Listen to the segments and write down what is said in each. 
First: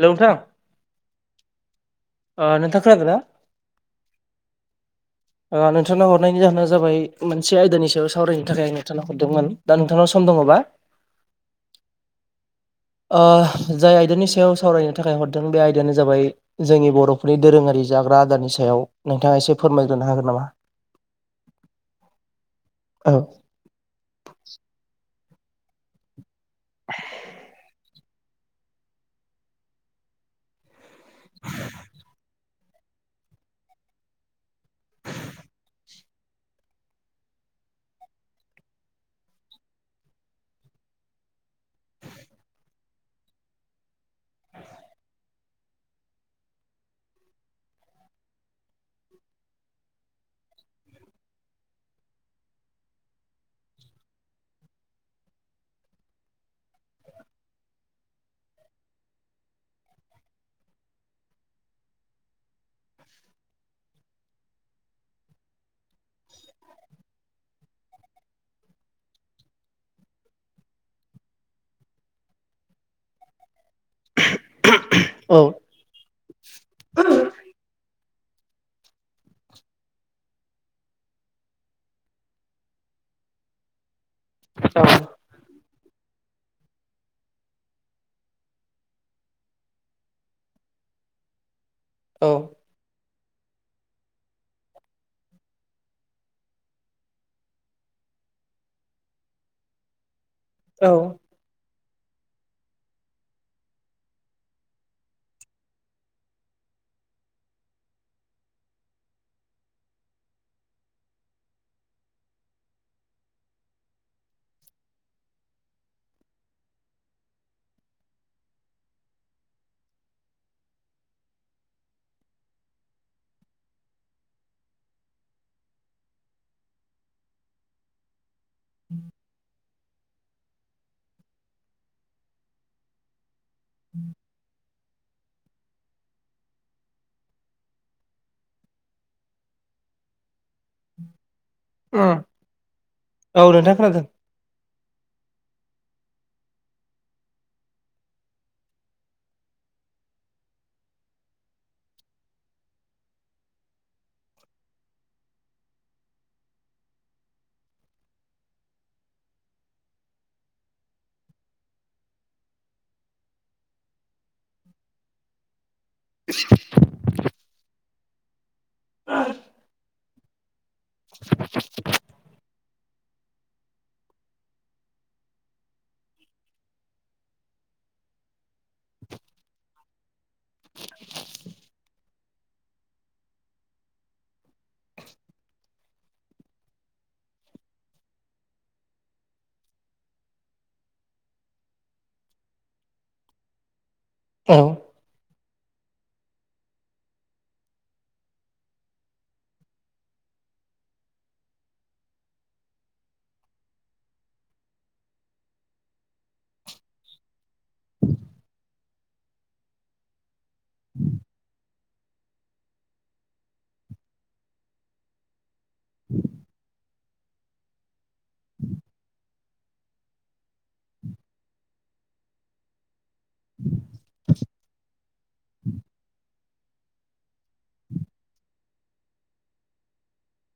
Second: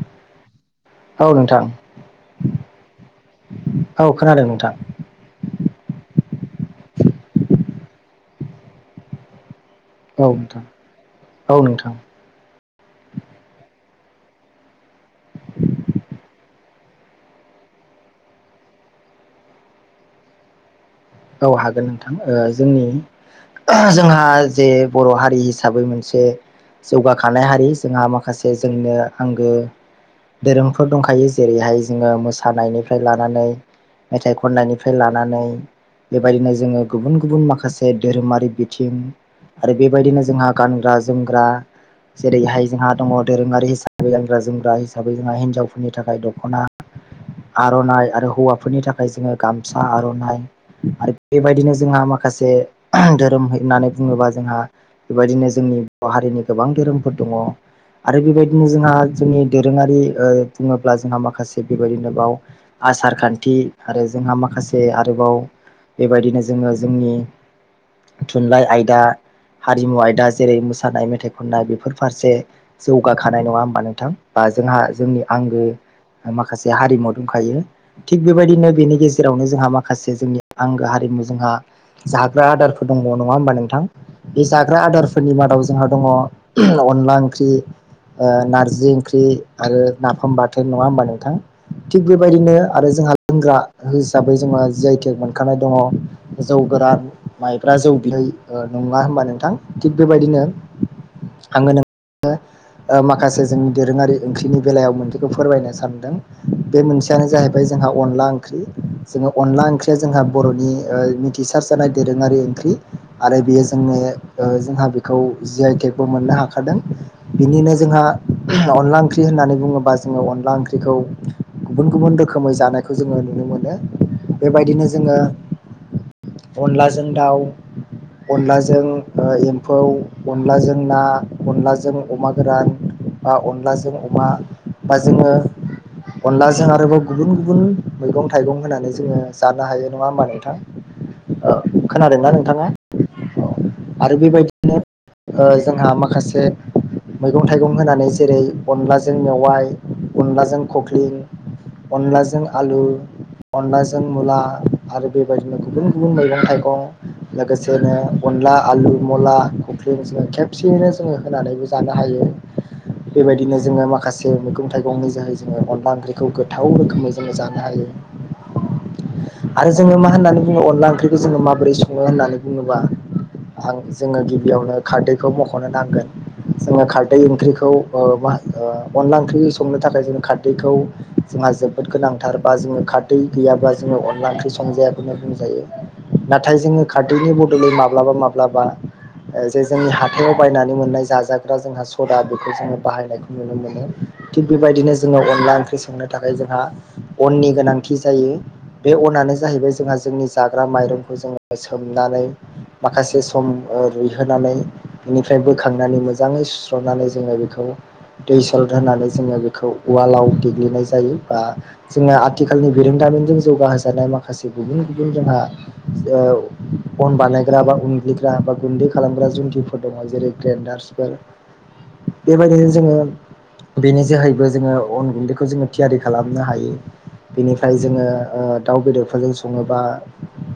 Hello औ नोंथां नोंथाङा खोनादों ना? औ खोनादों नोंथां नोंथांनाव हरनायनि जाहोना जाबाय मोनसे आयदानि सायाव सावरायनो थाखाय आं नोंथांनाव हरदोंमोन। दा नोंथांनाव सम औ दङबा नोंथां औ नोंथां ओ जाय आयदानि सायाव सावरायनो थाखाय हरदों बे आयदायानो जाबाय जोंनि बर'फोरनि दोरोङारि जाग्रा आदारनि सायाव नोंथाङा एसे फोरमायग्रोनो हागोन नामा? औ हागोन नोंथां जोंनि औ जोंहा जे बर' हारि रि हिसाबै मोनसे जौगाखानाय हारि जोंहा माखासे जोंनो आंगो धोरोमफोर दंखायो जेरैहाय जोङो मो मोसानायनिफ्राय लानानै मेथाइ खन्नायनिफ्राय लानानै बेबायदिनो जोङो गुबुन गुबुन माखासे धोरोमारि बिथिं आरो बेबायदिनो जोंहा गानग्रा जोमग्रा जेरैहाय जोंहा दङ दोरोङारि हिसाबै गानग्रा जोमग्रा हिसाबै जोंहा हिन्जावफोरनि थाखाय दख'ना आर'नाइ आरो हौवाफोरनि थाखाय जोङो गामसा आर'नाइ आरो बेबायदिनो जोंहा माखासे धोरोम होननानै बुङोबा जोंहा बेबायदिनो जोंनि बर' हारिनि गोबां धोरोमफोर दङ आरो बेबायदिनो जोंहा जोंनि दोरोङारि बुङोब्ला जोंहा माखासे बेबायदिनो बाव आसार खान्थि आरो जोंहा माखासे आरोबाव बेबायदिनो जोङो जोंनि थुनलाइ आयदा हारिमु आयदा जेरै मोसानाय मेथाइ खननाय बेफोर फारसे जौगाखानाय नङा होमबा नोंथां बा जोंहा जोंनि औ आंगो माखासे हारिमु दंखायो थिग बेबायदिनो बेनि गेजेरावनो जोंहा माखासे जोंनि आंगो हारिमु जोंहा जाग्रा आदारफोर दंबावो नङा होमबा नोंथां बे जाग्रा आदारफोरनि मादाव जोंहा दङ अनला ओंख्रि नारजि ओंख्रि आरो नाफाम बाथोन नङा होमबा नोंथां थिग औ बेबायदिनो आरो जोंहा लोंग्रा हिसाबै जोंहा जि आइ टेक मोन खानाय दङ जौ गोरान माइब्रा जौ बिहै नङा होनबा नोंथां थिग बेबायदिनो औ नो ओ माखासे जोंनि दोरोङारि ओंख्रिनि बेलायाव मोनसेखौ फोरमायनो सानदों बे मोनसेयानो जाहैबाय जों जोंहा अनला ओंख्रि जोंहा अनला ओंख्रिया जोंहा बर'नि मिथिसार जानाय दोरोङारि ओंख्रि आरो बेयो जोंनो जोंहा बेखौ जि आइ टेकबो मोननो हाखादों बिनिनो जोंहा अनला ओंख्रि होननानै बुङोबा जोंङो अनला ओंख्रिखौ गुबुन गुबुन रोखोमै जानायखौ जोंङो नुनो मोनो बेबायदिनो ज जोंङो अनलाजों दाउ अनलाजों एम्फौ अनलाजों ना अनलाजों अमा गोरान बा अनलाजों अमा बा जोंङो अनलाजों आरोबाव गुबुन गुबुन मैगं थाइगं होनानै जोंङो जानो हायो नङा होमब नोंथां। ओ उम खोनादोंना नोंथाङा? ओ औ नोंथां खोनादों आरो बेबायदिनो जोंहा माखासे मैगं थाइगं होनानै जेरै अनलाजों मेवाइ अनलाजों खख्लिं अनलाजों आलु अनलाजों मुला आरो बेबायदिनो गुबुन गुबुन मैगं थाइगं लोगोसेनो अनला आलु मुला क्रिम जों खेबसेयैनो जोंङो होनानैबो जानो हायो। बेबायदिनो जोंङो माखासे मैगं थाइगंनि जोहै जोंङो अनला ओंख्रिखौ गोथाव रोखोमै जोंङो जानो हायो। आरो जोङो मा होननानै बुङो अनला ओंख्रिखौ जोंङो माबोरै संङो होननानै बुङोब्ला जोंङो गिबियावनो खारदैखौ मखनो नांगोन जोंङो खारदै ओंख्रिखौ ओ ओअनला ओंख्रि संनो थाखाय जों खारदैखौ जोंहा जोबोद गोनांथार बा जोङो खारदै गैयाबा जोंङो अन अनला ओंख्रि संजायाखौनो बुंजायो नाथाय जोंङो खारदैनि बदलै माब्लाबा माब्लाबा जे जोंनि हाथायाव बायनानै मोननाय जाजाग्रा जोंहा सदा बेखौ जोंङो बाहायनायखौ नुनो मोनो। थिग औ बेबायदिनो जोंङो अनला ओंख्रि संनो थाखाय जोंहा अननि गोनांथि जायो। बे अनानो जाहैबाय जोंहा जोंनि जाग्रा माइरंखौ जोंङो सोमनानै माखासे सम रुइहोनानै बेनिफ्राय बोखांनानै मोजाङै सुस्र'नानै जोंङो बिखौ दै सलद होनानै जोंङो बेखौ उवालाव देग्लिनाय जायो। बा जोंङो आथिखालनि बिरोंदामिनजों जौगाहजानाय माखासे गुबुन गुबुन जोंहा ओ अन बानायग्रा बा उनग्लिग्रा बा गुन्दै खालामग्रा जुंन्थिफोर दङ जेरै ग्रेन्डारसफोर बेबायदिनो जोंङो बेनि जोहैबो जोंङो अन गुन्दैखौ जोंङो थियारि खालामनो हायो बेनिफ्राय जोंङो ओ दाउ बेदरफोरजों संङोबा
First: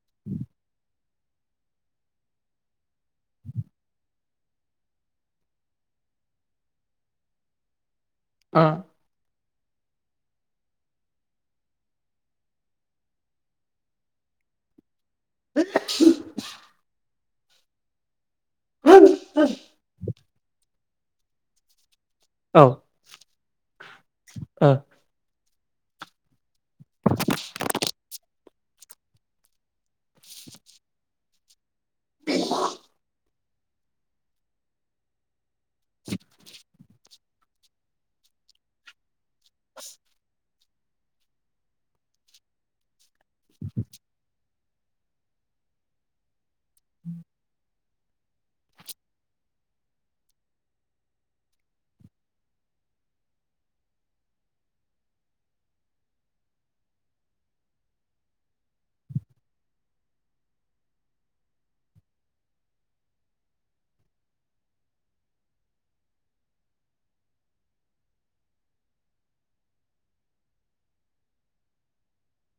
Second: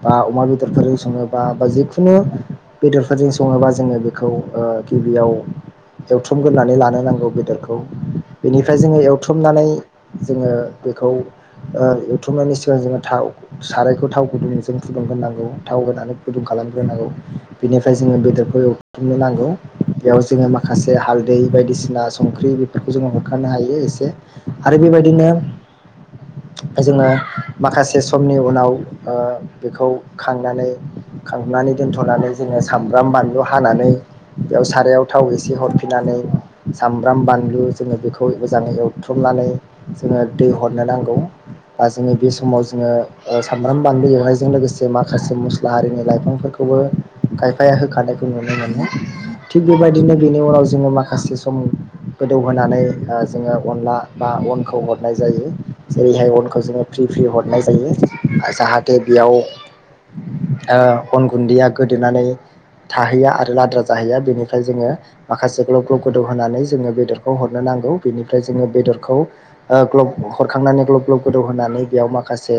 बा अमा बेदरफोरजों संङोबा बा बा जिखुनु बेदरफोरजों सङोबा जोंङो बेखौ ओ गिबियाव एवथ्रुमग्रोनानै लानो नांगौ बेदरखौ। बेनिफ्राय जोंङो एवथुमनानै जोंङो बेखौ एवथुमनानै जोंङो थाव सारायखौ थाव गुदुं जों फुदुंग्रोनांगौ थाव होनानै फुदुं खालामग्रोनांगौ। बेनिफ्राय जोंङो बेदरखौ एवथुमनो नांगौ बेयाव जोंङो माखासे हालदै बायदिसिना संख्रि औ बेफोरखौ ओ जोंङो होखारनो हायो एसे आरो बेबायदिनो ओ जोंङो माखासे समनि उनाव ओ बेखौ खांनानै खांनानै दोनथनानै जोंङो सामब्राम बानलु हानानै बेयाव सारायाव थाव एसे एसे हरफिननानै साम सामब्राम बानलु जोंङो बेखौ मोजाङै एवथ्रमनानै जोंङो दै हरनो नांगौ। [unintelligible] बे समाव जोंङो ओ सामब्राम बानलु एवनायजों लोगोसे माखासे मस्ला हारिनि लाइफांफोरखौ खौबो खायफाया होखा खानायखौ नुनो मोनो थिग बेबायदिनो बेनि उनाव जोंङो माखासे सम गोदौहोनानै ओ जोंङो अनला बा अनखौ हरनाय जायो जेरैहाय अनखौ जोंङो फ्रि फ्रि हरनाय जायो जाहाथे बियाव ओ अन गुन्दैया गोदोनानै थाहैया आरो लाद्रा जाहैया बेनिफ्राय जोंङो माखासे ग्लब ग्लब गोदौ होनानै जोंङो बेदरखौ हरनो न नांगौ बेनिफ्राइ जों बेदरखौल ओ ग्लोब हरखांनानै ग्लब ग्लब गौदौहोनानै बेयाव माखासे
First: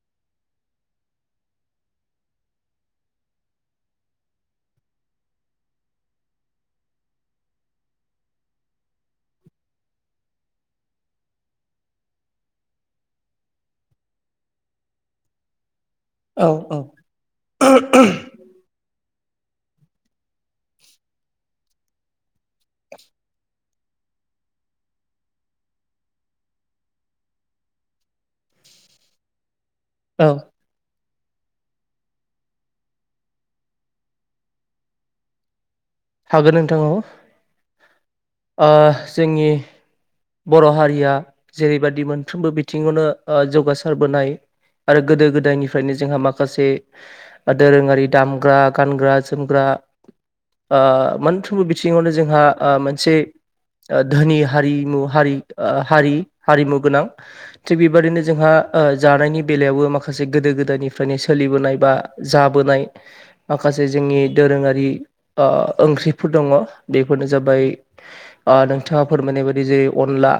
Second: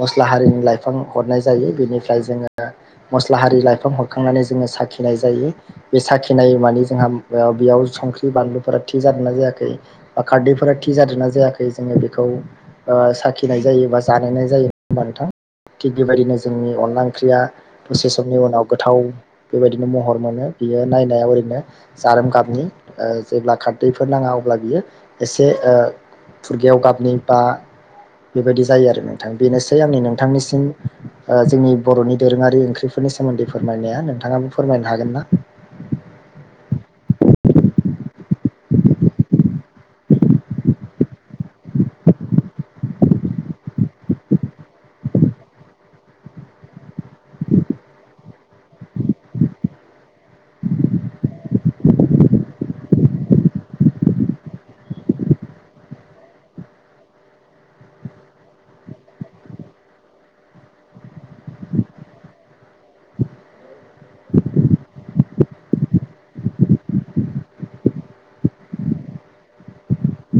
मस्ला हारिनि लाइफां हरनाय जायो। बेनिफ्राय जोंङो मस्ला हारि लाइफां हरखांनानै जोङो साखिनाय जायो बे साखिनाय मानानि जोंहा बेयाव संख्रि बानलुफोरा थि जादोंना जायाखै बा खारदैफोरा थि जादों नना जायाखै जोङो बेखौ साखिनाय जायो बा जानायनाय जायो होनबा नोंथां। थिग बेबायदिनो औ जोंनि अनला ओंख्रिया दसे समनि उनाव गोथाव। बेबायदिनो महर मोनो बियो नायनायाव ओरैनो जारोम गाबनि जेब्ला खारदैफोर नाङा। अब्ला बियो एसे फुरगेयाव गाबनि बा बेबायदि जायो आरो नोंथां बेनोसै आंनि औ नोंथांनिसिम जोंनि बरनि दोरोङारि ओंख्रिफोरनि सोमोन्दै फोरमायनाया नोंथाङाबो फोरमायनो हागोन ना? हागोन नोंथां औ ओ जोंनि बर' हारिया जेरैबाददि मोनफ्रोमबो बिथिङावनो ओ जौगासारबोनाय। आरो गोदो गोदायनिफ्रायनो जोंहा माखासे दोरोङारि दामग्रा, गानग्रा-जोमग्रा [unintelligible] [inaudible] ओ मोनफ्रोमबो बिथिङावनो जोंहा ओ मोनसे धोनि हारिमु हारि आ हारिमु गोनां थिग बेबाददिनो जोंहा ओ जानायनि बेलायावबो माखासे माखासे गोदो गोदायनिफ्रायनो सोलिबोनाय बा जाबोनाय माखासे जोंनि दोरोङारि आ ओंख्रिफोर दङ बेफोरनो जाबाय नोंथाङा फोरमायनाय बायदि जेरै- अनला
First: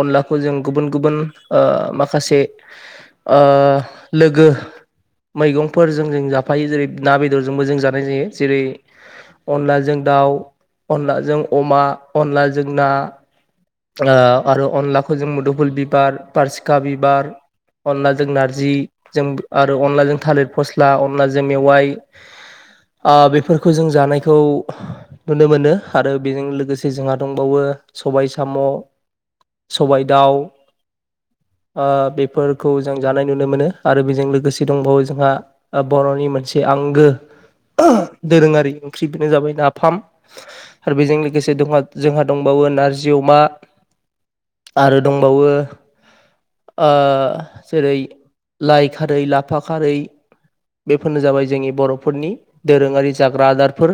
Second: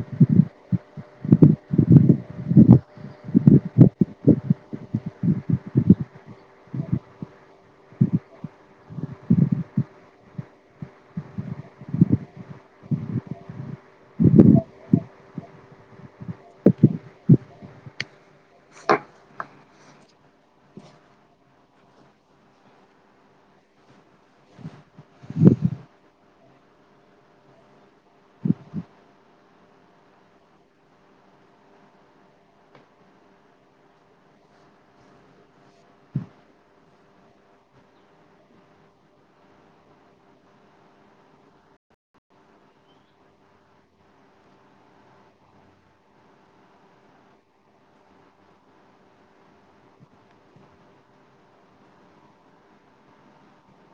अनलाखौ जों गुबुन गुबुन ओ माखासे ओ लोगो मैगंफोरजों जों जाफायो जेरै ना बेदरजोंबो जों जानाय जायो जेरै अनलाजों दाउ, अनलाजों अमा, अनलाजों ना आरो अनलाखौ जों मोदफुल बिबार, बारसिखा बिबार अनलाजों नारजि जों आरो अनलाजों थालिर फस्ला, अनलाजों मेवाइ आ बेफोरखौ जों जानायखौ नुनो मोनो आरो बेजों लोगोसे जोंहा दंबावो सबाय साम', सबबाय दाउ ओ बेफोरखौ जों जानाय नुनो मोनो आरो बेजों लोगोसे दंबावो जोंहा बर'नि मोनसे आंगो दोरोङारि ओंख्रि बेनो जाबाय नाफाम आरो बेजों लोगोसे दो जोंहा दंबावो नारजि जि अमा आरो दंबावो ओ जेरै लाइ खारै, लाफा खारै बेफोरनो जाबाय जोंनि बर'फोरनि दोरोङारि जाग्रा आदारफोर।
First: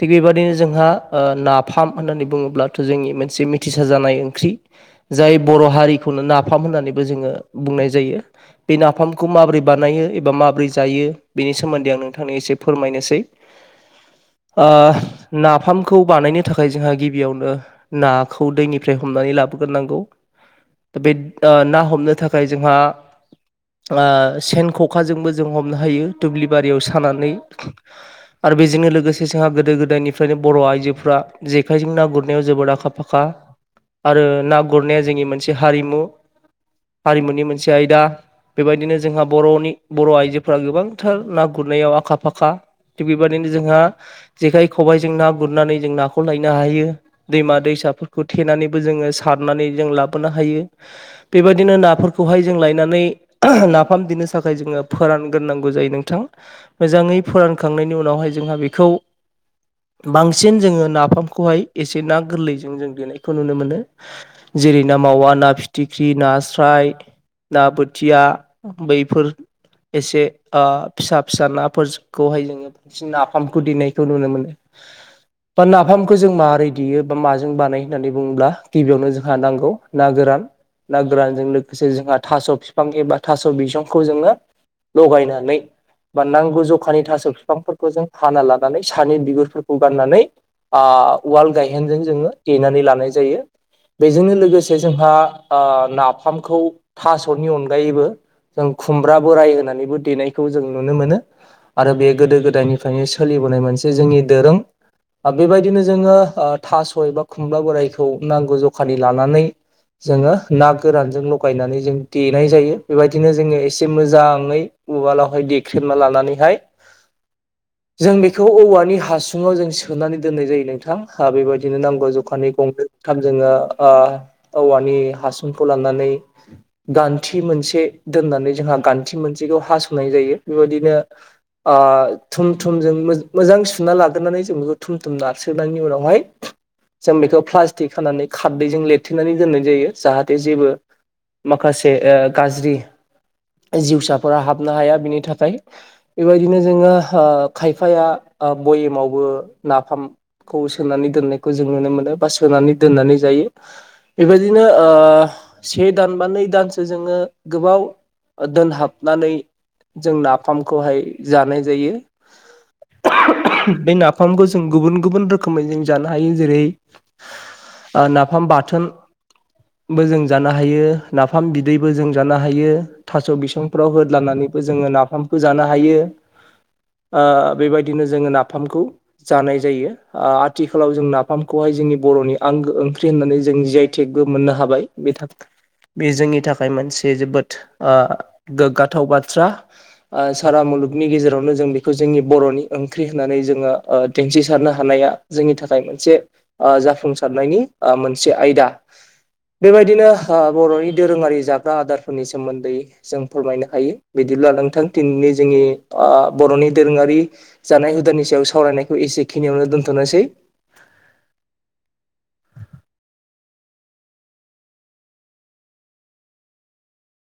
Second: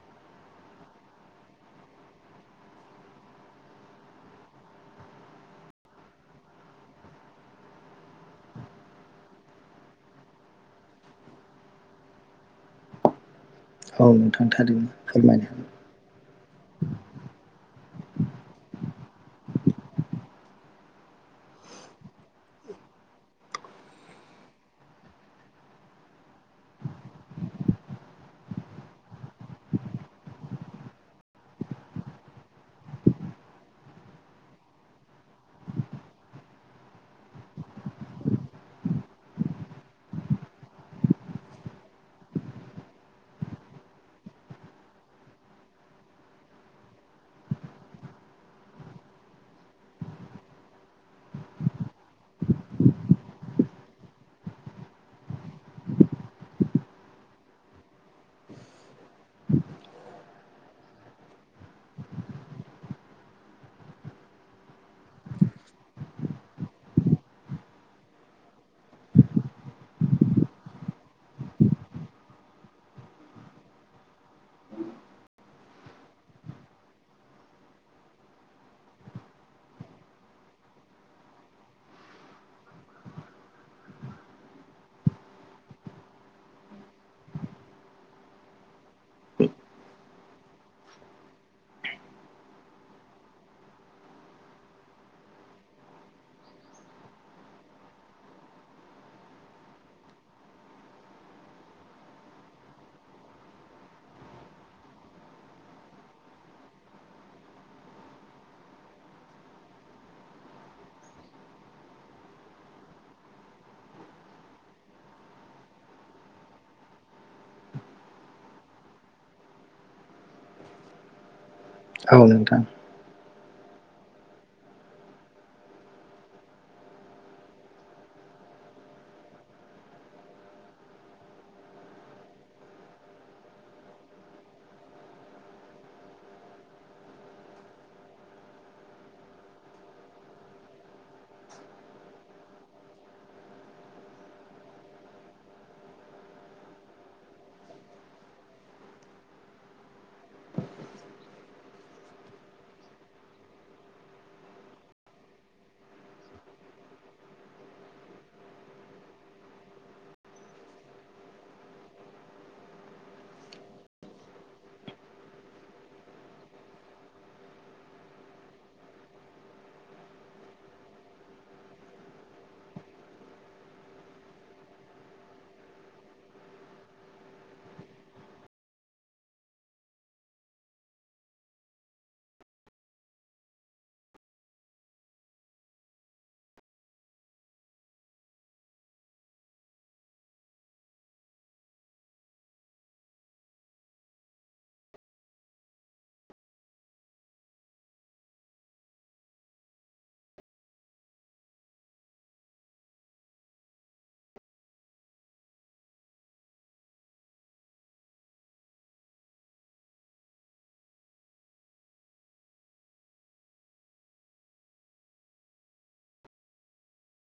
थिग बेबायाददिनो जोंहा ओ नाफाम होननानै बुङोब्लाथ' जोंनि मोनसे मोनसे मिथिसा जानाय ओंख्रि जाय बर' हारिखौनो नाफाम होननानैबो जोङो बुंनाय जायो। बे नाफामखौ माबोरै बानायो एबा माबोरै जायो बेनि सोमोन्दै आं नोंथांनो एसे फोरमायनोसै। औ नोंथां ओ थारैनो फोरमायनो नाफामखौ बानायनो थाखाय जोंहा गिबियावनो नाखौ दैनिफ्राय हमनानै लाबोग्रोनांगौ। दा बे ओ ना हमनो थाखाय जोंहा आ सेन ख'खाजोंबो जों हमनो हायो दुब्लि बारियाव सानानै। आरो बेजोंनो लोगोसे जोंहा गोदो गोदायनिफ्रायनो बर' आइजोफ्रा जेखाइजों ना गुरनायाव जोबोद आखा आखा फाखा आरो ना गुरनाया जोंनि मोनसे हारिमु। हारिमुनि मोनसे आयदा बेबायदिनो जोंहा बर'नि बर' आइजोफोरा गोबांथार ना गुरनायाव आखा फाखा। थिग बेबायदिनो जोंहा जेखाइ खबाइजों ना गुरनानै जों नाखौ लायनो हायो दैमा दैसा फिसाफोरखौ थेनानैबो जोङो सारनानै जों लाबोनो हायो बेबायदिनो नाफोरखौहाय जों लायनानै नो नाफाम दनो थाखाय जोङो फोरानग्रांगौ जायो नोंथां मोजाङै फोरानखां नि नावहाय जोंहा बेखौ बांसि जोङो नाफामखौाय एसे ना गोरलै जों देनायखौ नुनो मोनो। जेरै- ना मावा, ना फिथिख्रि, नास्राय ना बोथिया बैफोर एसे आ फिसा फिसा नाफोरखौहाय जोङो बांसिन नाफामखौ देनायखौ नुनो मोनो। बा नाफामखौ जों माबोरै देयो बा मा जों बानाय होननानै बुङोब्ला गिबियावनो जोंहा नांगौ ना गोरान ना गोरानजों लोगोसे जोंहा थास' बिफांबा थास' बिसंखौ जोङो द'बायनानै बा नांगौ जखानि थास' बिफांफोरखौ जों फाना लानानै सानि बिगुरफोरखौ गाननानै आ उवाल गायहेनजों जोङो देनानै लानाय जायो। बेजोंनो लोगोसे जोंहा आ नाफामखौ थास'नि अनगायैबो जों खुमब्रा बोराय होनानैबो देनायखौ जों नुनो मोनो। आरो बे गोदो गोदायनिफ्रायनो सोलिबोनाय मोनसे जोंनि दोरों। बेबायदिनो जोङो ओ थास'य बा खुमला बोरायखौ नांगौ जखानि लानानै जोङो ना गोरानजों लगायनानै जों देनाय जायो बेबायदिनो जोङो एसे मोजाङै उवालावहाय देख्रेमना लानानैहाय जों बेखौ औवानि हासुङाव जों सोनानै दोननाय जायो नोंथां हा बेबायदि बिदिनो नांगौ हागोन औ जखानि नोंथां। गंनैथाम जोङो ओ औवानि हासुंखौ लानानै गान्थि मोनसे दोननानै जोंहा जोंहा गान्थि मोनसेखौ हास'नाय जायो बेबायदिनो थुम थुमजों मोजां सुना लादेरनानै जों बेखौ थुम थुम नारसोननायनि उनावहाय जों बेखौ प्लास्टिक खानानै खारदैजों लिरथेनानै दोननाय जायो जाहाथे जेबो माखासे ओ गाज्रि जिउसाफोरा हाबनो हाया बिनि थाखाय बेबायदिनो जोङो ओ खायफाया बयेमावबो नाफामखौ सोनानै दोननायखौ जो जों नुनो मोनो बा सोनानै दोननानै जायो बेबादिनो ओ सि दान बा नै दान सानसे जोङो गोबाव दोनहाबनानै जों नाफामखौहाय जानाय जायो बे नाफामखौ जों गुबुन गुबुन रोखोमै जों जानो हायो जेरै नाफाम बाथोन बो जों जानो हायो नाफाम बिदैबो जों जानो हायो थास' बिसंफोराव होदलानानै जोङो नाफामबो जानो हायो। आ बेबायदिनो जोङो नाफामखौ जानाय जायो आथिखालाव जों नाफ फामखौहाय जोंनि बर'नि आंगो ओंख्रि होननानै जों जियाइ टेकबो मोननो हाबाय बे बे जोंनि थाखाय मोनसे जोबोद ओ गोग्गाथाव बाथ्रा सारा म मुलुगनि गेजेरावनो जों बेखौ जोंनि बर'नि ओंख्रि होननानै जोङो दिन्थिसारनो हानाया जोंनि थाखाय मोनसे ओ जाफुंसारनायनि मोनसे आयदा बेबायदिनो ओ बर'नि दोरोङारि जाग्रा आदारफोरनि सोमोन्दै जों फोरमायनो हायो बिदिनो ब्ला नोंथां दिनैनि जोंनि बर'नि दोरोङारि जानाय हुदानि सायाव सावरायनायखौ एसे खिनियावनो दोनथ'नोसै